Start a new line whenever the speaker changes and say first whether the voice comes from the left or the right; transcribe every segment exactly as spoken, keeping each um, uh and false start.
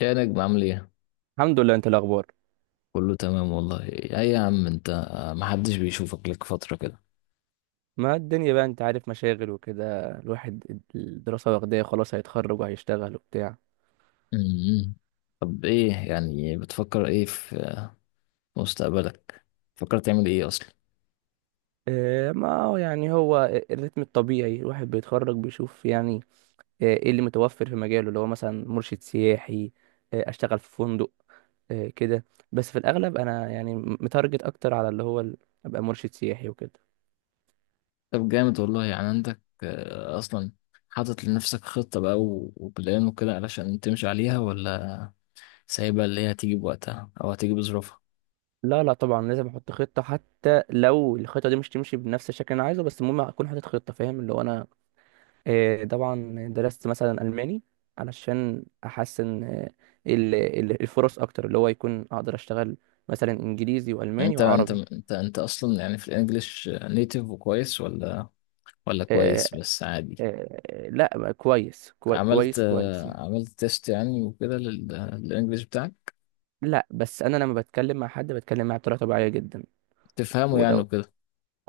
left: يا نجم، عامل ايه؟
right: الحمد لله. انت إيه الاخبار؟
left: كله تمام والله. ايه يا عم انت، محدش بيشوفك، لك فترة كده.
right: ما الدنيا بقى، انت عارف، مشاغل وكده، الواحد الدراسة واخداه، خلاص هيتخرج وهيشتغل وبتاع.
left: أمم. طب ايه يعني، بتفكر ايه في مستقبلك؟ بتفكر تعمل ايه اصلا؟
right: اه، ما هو يعني هو الريتم الطبيعي الواحد بيتخرج بيشوف يعني. اه، ايه اللي متوفر في مجاله، اللي هو مثلا مرشد سياحي. اه، اشتغل في فندق. اه، كده. بس في الاغلب انا يعني متارجت اكتر على اللي هو ال- ابقى مرشد سياحي وكده.
left: طب جامد والله. يعني عندك آه، اصلا، حاطط لنفسك خطة بقى و- وبلان وكده علشان تمشي عليها، ولا سايبها اللي هي هتيجي بوقتها او هتيجي بظروفها؟
right: لا لا، طبعا لازم احط خطة، حتى لو الخطة دي مش تمشي بنفس الشكل اللي انا عايزه، بس المهم اكون حاطط خطة، فاهم؟ اللي هو انا آه، طبعا درست مثلا ألماني علشان أحسن. آه، ال- ال- الفرص أكتر، اللي هو يكون أقدر أشتغل مثلا إنجليزي
left: يعني
right: وألماني
left: انت انت
right: وعربي.
left: انت انت اصلا، يعني في الانجليش نيتيف وكويس، ولا ولا
right: آه،
left: كويس بس عادي؟
right: آه، لا، كويس، كوي-
left: عملت
right: كويس كويس يعني.
left: آه، عملت تيست يعني وكده لل- للانجليش بتاعك،
right: لا، بس أنا لما بتكلم مع حد بتكلم معاه بطريقة طبيعية جدا.
left: تفهمه يعني
right: ولو
left: وكده؟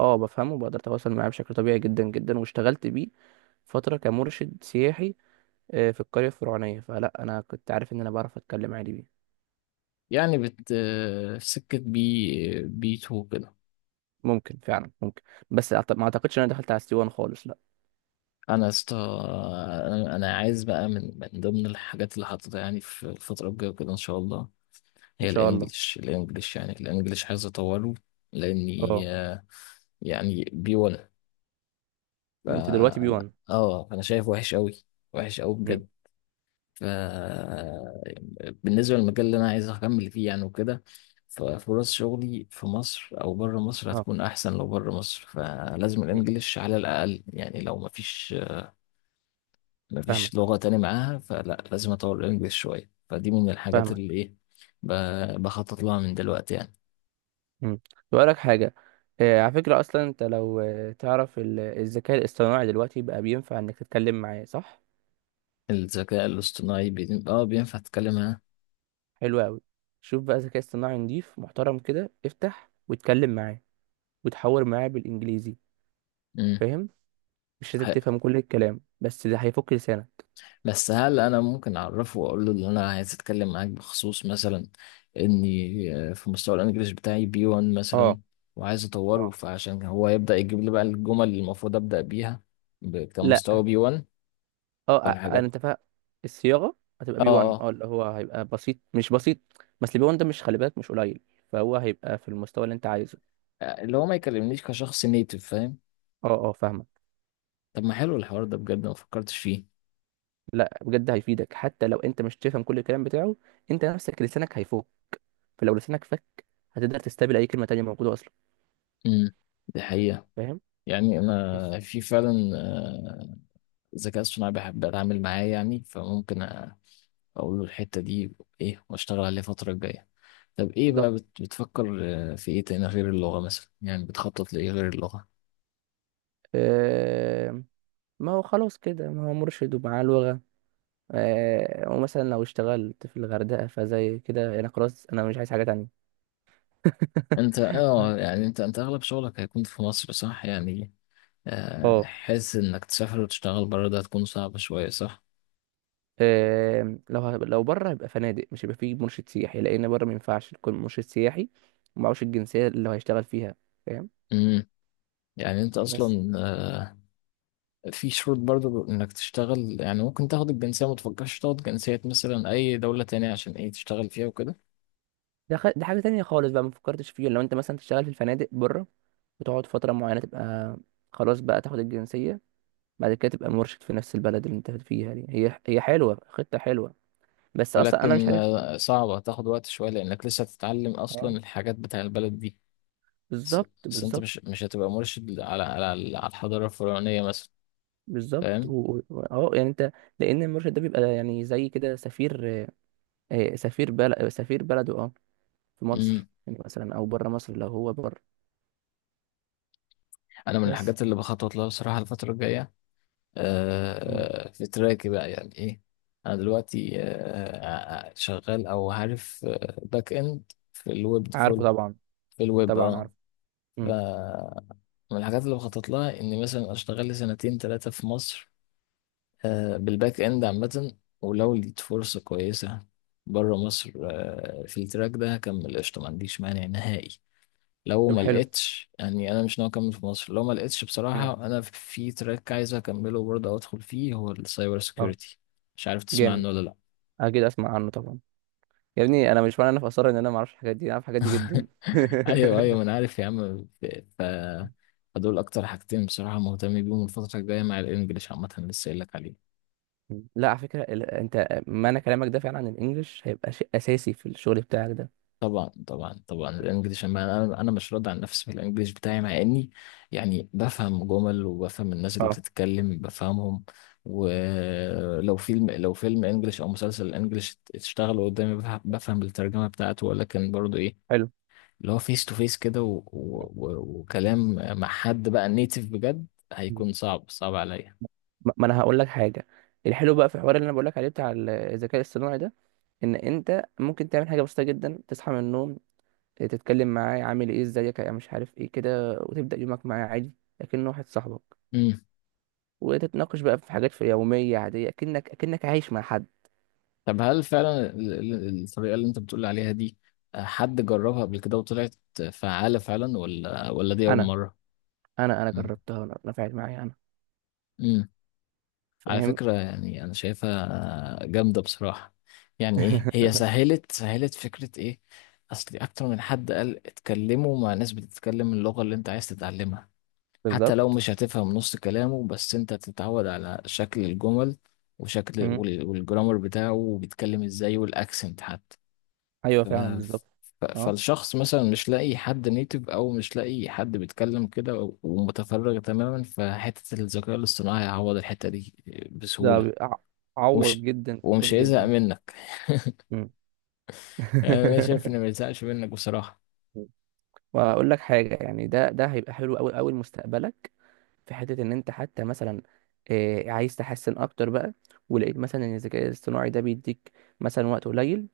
right: اه بفهمه، بقدر أتواصل معاه بشكل طبيعي جدا جدا، واشتغلت بيه فترة كمرشد سياحي. آه، في القرية الفرعونية، فلا أنا كنت عارف إن أنا بعرف أتكلم عادي بيه.
left: يعني بت آه، سكة بي بي 2 كده.
right: ممكن، فعلا ممكن. بس أعت- ما أعتقدش إن أنا دخلت على السيوان خالص.
left: انا يا اسطى، انا أنا عايز بقى، من من ضمن الحاجات اللي حاططها يعني في الفترة الجاية كده ان شاء الله،
right: ان
left: هي
right: شاء الله.
left: الانجليش الانجليش يعني الانجليش عايز اطوره، لاني
right: اه.
left: آه، يعني بي 1.
right: انت دلوقتي بي واحد؟
left: اه، انا شايف وحش قوي، وحش قوي
right: مم.
left: بجد. آه، بالنسبة للمجال اللي أنا عايز أكمل فيه يعني وكده، ففرص شغلي في مصر أو بره مصر
right: اه.
left: هتكون أحسن. لو بره مصر فلازم
right: مم.
left: الإنجليش على الأقل، يعني لو مفيش مفيش
right: فاهمك،
left: لغة تاني معاها، فلا لازم أطور الإنجليش شوية، فدي من الحاجات
right: فاهمك.
left: اللي إيه، ب- بخطط لها من دلوقتي يعني.
right: امم. لك حاجه. آه، على فكره، اصلا انت لو آه، تعرف ال- الذكاء الاصطناعي دلوقتي بقى بينفع انك تتكلم معاه، صح؟
left: الذكاء الاصطناعي، بي... آه بينفع تتكلم معاه.
right: حلو قوي. شوف بقى ذكاء اصطناعي نضيف محترم كده، افتح واتكلم معاه وتحاور معاه بالانجليزي.
left: مم.
right: فاهم؟ مش لازم تفهم كل الكلام، بس ده هيفك لسانك.
left: بس هل انا ممكن اعرفه واقول له ان انا عايز اتكلم معاك بخصوص مثلا اني آه، في مستوى الانجليش بتاعي بي 1
right: اه.
left: مثلا، وعايز اطوره،
right: اه.
left: فعشان هو يبدا يجيب لي بقى الجمل اللي المفروض ابدا بيها ب-
right: لا.
left: كمستوى بي 1،
right: اه،
left: او
right: ع- انا
left: الحاجات.
right: انت فاهم، الصياغه هتبقى
left: اه،
right: بي واحد.
left: اه.
right: اه، اللي هو هيبقى بسيط، مش بسيط. بس البي واحد ده، مش خلي بالك، مش قليل. فهو هيبقى في المستوى اللي انت عايزه.
left: آه، اللي هو ما يكلمنيش كشخص نيتف، فاهم؟
right: اه، اه، فاهمك.
left: طب ما حلو الحوار ده بجد، ما فكرتش فيه.
right: لا، بجد هيفيدك. حتى لو انت مش تفهم كل الكلام بتاعه، انت نفسك لسانك هيفوق. فلو لسانك فك، هتقدر تستقبل اي كلمه تانية موجوده اصلا.
left: امم. دي حقيقة.
right: فاهم.
left: يعني
right: بس.
left: انا في فعلا آه، ذكاء اصطناعي بحب اتعامل معاه، يعني فممكن اقول له الحتة دي ايه، واشتغل عليها الفترة الجاية. طب ايه
right: بالظبط.
left: بقى، بت- بتفكر آه، في ايه تاني غير اللغة، مثلا؟ يعني بتخطط لايه غير اللغة؟
right: آه، ما هو خلاص كده، ما هو مرشد ومعاه لغه. آه، ومثلا لو اشتغلت في الغردقه، فزي كده انا خلاص، انا مش عايز حاجه تانية.
left: انت اه يعني انت انت اغلب شغلك هيكون في مصر صح يعني؟ آه،
right: اه.
left: حاسس انك تسافر وتشتغل بره ده هتكون صعبة شوية، صح؟
right: آم، لو ه- لو بره هيبقى فنادق، مش هيبقى فيه مرشد سياحي. لان بره ما ينفعش يكون مرشد سياحي ومعهوش الجنسيه اللي هو هيشتغل فيها. فاهم؟
left: امم. يعني انت
right: بس
left: اصلا آه، في شروط برضو انك تشتغل، يعني ممكن تاخد الجنسية. ما تفكرش تاخد جنسية مثلا اي دولة تانية عشان ايه تشتغل فيها وكده؟
right: ده خ... ده حاجه تانية خالص بقى، ما فكرتش فيه. لو انت مثلا تشتغل في الفنادق بره، وتقعد فتره معينه، تبقى خلاص بقى تاخد الجنسيه. بعد كده تبقى مرشد في نفس البلد اللي انت فيها دي. هي هي حلوه، خطه حلوه. بس اصلا انا مش
left: ولكن
right: عارف.
left: آه، صعبة، هتاخد وقت شوية، لأنك لسه هتتعلم أصلا
right: اه.
left: الحاجات بتاع البلد دي. بس،
right: بالظبط،
left: بس أنت
right: بالظبط.
left: مش مش هتبقى مرشد على على على الحضارة الفرعونية مثلا،
right: بالظبط
left: فاهم؟
right: و- و- و- اه يعني انت، لان المرشد ده بيبقى يعني زي كده سفير. آه، سفير بلد، سفير بلده، اه، في
left: مم.
right: مصر يعني مثلا، او بره مصر لو هو بره.
left: أنا من
right: بس.
left: الحاجات اللي بخطط لها بصراحة الفترة الجاية،
right: مم.
left: آه، في تراكي بقى، يعني إيه. أنا دلوقتي آه، آه، آه، شغال، أو عارف، باك إند في الويب
right: عارفه
left: فول،
right: طبعا.
left: في الويب.
right: طبعا
left: أه
right: عارفه.
left: ف-
right: امم.
left: من الحاجات اللي بخطط لها إني مثلا أشتغل لي سنتين تلاتة في مصر آه، بالباك اند عامة، ولو لقيت فرصة كويسة بره مصر آه، في التراك ده هكمل، قشطة، ما عنديش مانع نهائي. لو
right: طب
left: ما
right: حلو.
left: لقيتش، يعني انا مش ناوي اكمل في مصر. لو ما لقيتش
right: مم.
left: بصراحة، انا في تراك عايز اكمله برضه، او ادخل فيه، هو السايبر
right: اه.
left: سيكيورتي، مش عارف تسمع
right: جامد.
left: عنه ولا لا.
right: اكيد اسمع عنه طبعا. يا ابني انا، مش معنى انا في اثار ان انا ما اعرفش الحاجات دي، انا اعرف الحاجات دي جدا.
left: ايوه ايوه، ما انا عارف يا عم. ف فدول اكتر حاجتين بصراحة مهتم بيهم الفترة الجاية، مع الانجليش عامة لسه قايل لك عليهم.
right: مم. لا، على فكره، ال- انت معنى كلامك ده، فعلا الانجليش هيبقى شيء اساسي في الشغل بتاعك ده.
left: طبعا طبعا طبعا الانجليش، أما انا انا مش راضي عن نفسي في الانجليش بتاعي، مع اني يعني بفهم جمل، وبفهم الناس اللي
right: اه.
left: بتتكلم بفهمهم. ولو فيلم، لو فيلم انجليش او مسلسل انجليش اشتغل قدامي، بفهم بفهم الترجمه بتاعته، ولكن برضو ايه،
right: حلو.
left: اللي هو فيس تو فيس كده، و- و- و- وكلام مع حد بقى نيتيف بجد،
right: مم.
left: هيكون صعب صعب عليا.
right: ما ما انا هقول لك حاجه. الحلو بقى في الحوار اللي انا بقول لك عليه، بتاع ال- الذكاء الاصطناعي ده، ان انت ممكن تعمل حاجه بسيطه جدا. تصحى من النوم، تتكلم معاه، عامل ايه، ازيك، يا مش عارف ايه كده، وتبدأ يومك معاه عادي لكنه واحد صاحبك.
left: امم.
right: وتتناقش بقى في حاجات في يومية عادية، اكنك اكنك عايش مع حد.
left: طب هل فعلا ال- ال- الطريقة اللي انت بتقول عليها دي آه، حد جربها قبل كده وطلعت فعالة فعلا، ولا ولا دي أول
right: انا
left: مرة؟
right: انا انا
left: مم.
right: جربتها انا، نفعت معايا انا.
left: مم. على
right: فاهم.
left: فكرة، يعني أنا شايفها جامدة بصراحة، يعني إيه هي سهلت سهلت فكرة إيه. أصل أكتر من حد قال اتكلموا مع ناس بتتكلم اللغة اللي أنت عايز تتعلمها، حتى لو
right: بالظبط.
left: مش هتفهم نص كلامه، بس أنت تتعود على شكل الجمل وشكل
right: مم.
left: وال- والجرامر بتاعه، وبيتكلم إزاي، والأكسنت حتى.
right: ايوه
left: ف...
right: فعلا، بالظبط.
left: ف...
right: اه.
left: فالشخص مثلا مش لاقي حد نيتف، او مش لاقي حد بيتكلم كده و- ومتفرغ تماما، فحتة الذكاء الاصطناعي هيعوض الحتة دي
right: ده
left: بسهولة.
right: بي- ع- عوض
left: ومش
right: جدا جدا
left: ومش هيزهق
right: جدا.
left: منك.
right: مم.
left: يعني انا شايف انه ما يزهقش منك بصراحة.
right: واقول لك حاجه يعني، ده ده هيبقى حلو قوي قوي لمستقبلك. في حته ان انت حتى مثلا آه، عايز تحسن اكتر بقى، ولقيت مثلا ان الذكاء الاصطناعي ده بيديك مثلا وقت قليل،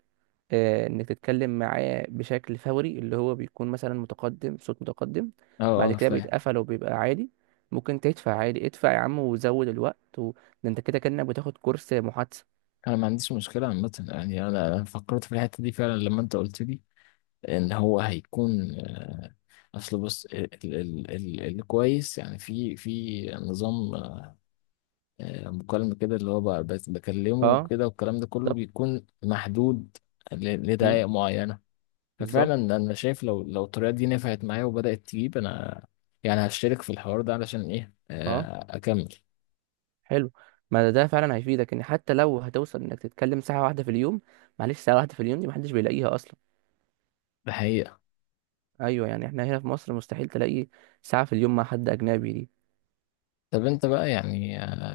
right: آه، انك تتكلم معاه بشكل فوري، اللي هو بيكون مثلا متقدم، صوت متقدم.
left: اه
right: بعد
left: اه،
right: كده
left: فاهم.
right: بيتقفل وبيبقى عادي. ممكن تدفع عادي، ادفع يا عم وزود الوقت و... ده انت كده كأنك بتاخد كورس محادثة.
left: انا ما عنديش مشكلة عامة، يعني انا أنا فكرت في الحتة دي فعلا لما انت قلت لي ان هو هيكون آه، اصل، بص، ال ال ال الكويس يعني، في في نظام آه، مكالمة كده، اللي هو بقى بس بكلمه
right: اه،
left: وكده، والكلام ده كله
right: بالظبط.
left: بيكون محدود ل-
right: مم،
left: لدقائق معينة.
right: بالظبط.
left: ففعلا أنا شايف، لو لو الطريقة دي نفعت معايا وبدأت تجيب، أنا يعني هشترك في الحوار ده علشان إيه،
right: اه،
left: آه، أكمل.
right: حلو. ما ده ده فعلا هيفيدك، ان حتى لو هتوصل انك تتكلم ساعة واحدة في اليوم. معلش، ساعة واحدة في اليوم دي محدش بيلاقيها اصلا.
left: بحقيقة.
right: ايوه، يعني احنا هنا في مصر مستحيل تلاقي ساعة في اليوم مع حد اجنبي دي.
left: طب أنت بقى يعني آه،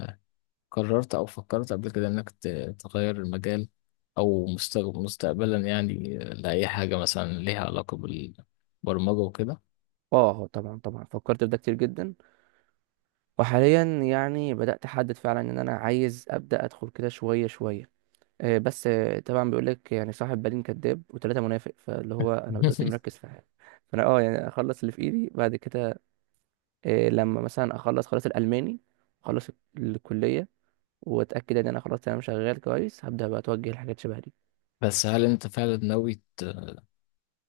left: قررت أو فكرت قبل كده إنك ت- تغير المجال، أو مستق- مستقبلا يعني آه، لأي حاجة مثلا ليها علاقة بالبرمجة وكده؟
right: اه طبعا، طبعا فكرت في ده كتير جدا. وحاليا يعني بدأت احدد فعلا ان انا عايز ابدأ ادخل كده شوية شوية. آه، بس آه، طبعا بيقول لك يعني، صاحب بالين كذاب وثلاثة منافق. فاللي هو انا دلوقتي مركز في حاجة، فانا اه يعني اخلص اللي في ايدي، بعد كده آه، لما مثلا اخلص خلاص الالماني، اخلص الكلية، واتاكد ان انا خلاص انا شغال كويس، هبدا بقى اتوجه لحاجات شبه دي.
left: بس هل أنت فعلا ناوي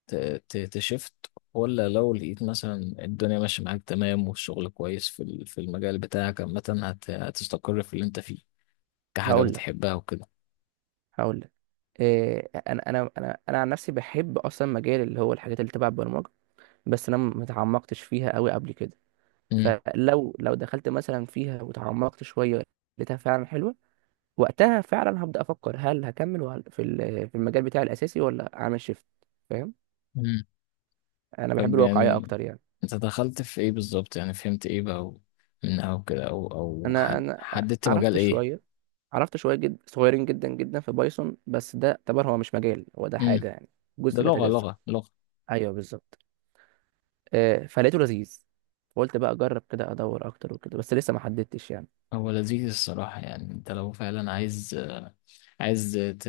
left: ت- ت- تشفت، ولا لو لقيت مثلا الدنيا ماشية معاك تمام، والشغل كويس في ال- في المجال بتاعك عامة، هت- هتستقر في اللي انت فيه كحاجة
right: هقول لك،
left: بتحبها وكده؟
right: هقول لك إيه، انا انا انا انا عن نفسي بحب اصلا مجال اللي هو الحاجات اللي تبع البرمجه. بس انا ما اتعمقتش فيها قوي قبل كده.
left: مم.
right: فلو لو دخلت مثلا فيها وتعمقت شويه، لقيتها فعلا حلوه، وقتها فعلا هبدا افكر هل هكمل وهل- في ال- في المجال بتاعي الاساسي، ولا اعمل شيفت. فاهم.
left: مم.
right: انا بحب
left: طب
right: الواقعيه
left: يعني
right: اكتر يعني.
left: انت دخلت في ايه بالظبط؟ يعني فهمت ايه بقى و- من، او كده، او او
right: انا
left: حد،
right: انا
left: حددت مجال
right: عرفت
left: ايه؟
right: شويه، عرفت شويه جد صغيرين جدا جدا في بايثون. بس ده اعتبر هو مش مجال، هو ده
left: مم.
right: حاجه يعني
left: ده
right: جزء لا
left: لغة
right: يتجزأ.
left: لغة لغة.
right: ايوه، بالظبط. آه، فلقيته لذيذ. قلت بقى اجرب كده، ادور اكتر وكده، بس لسه ما حددتش يعني.
left: هو لذيذ الصراحة، يعني انت لو فعلا عايز، عايز ت...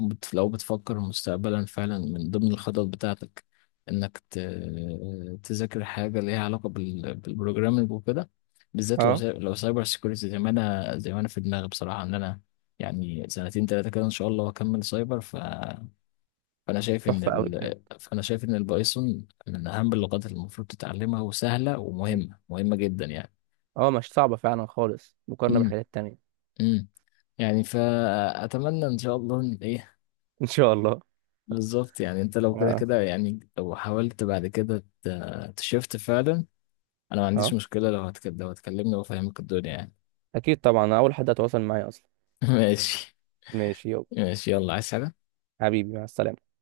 left: بت- لو بتفكر مستقبلا فعلا من ضمن الخطط بتاعتك انك ت... تذاكر حاجة ليها علاقة بال... بالبروجرامينج وكده، بالذات لو
right: اه،
left: ساي... لو سايبر سيكوريتي زي ما انا، زي ما انا في دماغي بصراحة ان انا يعني سنتين تلاتة كده ان شاء الله واكمل سايبر. ف... فانا شايف ان،
right: تحفه قوي بجد.
left: ال... فانا شايف ان البايثون من اهم اللغات اللي المفروض تتعلمها، وسهلة،
right: مم.
left: ومهمة مهمة جدا يعني.
right: اه، مش صعبه فعلا خالص مقارنه
left: امم.
right: بالحاجات التانية.
left: امم. يعني فأتمنى إن شاء الله إن إيه.
right: ان شاء الله.
left: بالظبط، يعني أنت لو كده
right: اه،
left: كده يعني، لو حاولت بعد كده ت- تشفت فعلا، أنا ما
right: اه.
left: عنديش مشكلة. لو هتكلم لو هتكلمني وأفهمك الدنيا يعني.
right: اكيد طبعا، أنا اول حد هتواصل معايا اصلا.
left: ماشي.
right: ماشي يلا.
left: ماشي يلا، عايز حاجة؟
right: حبيبي مع السلامه.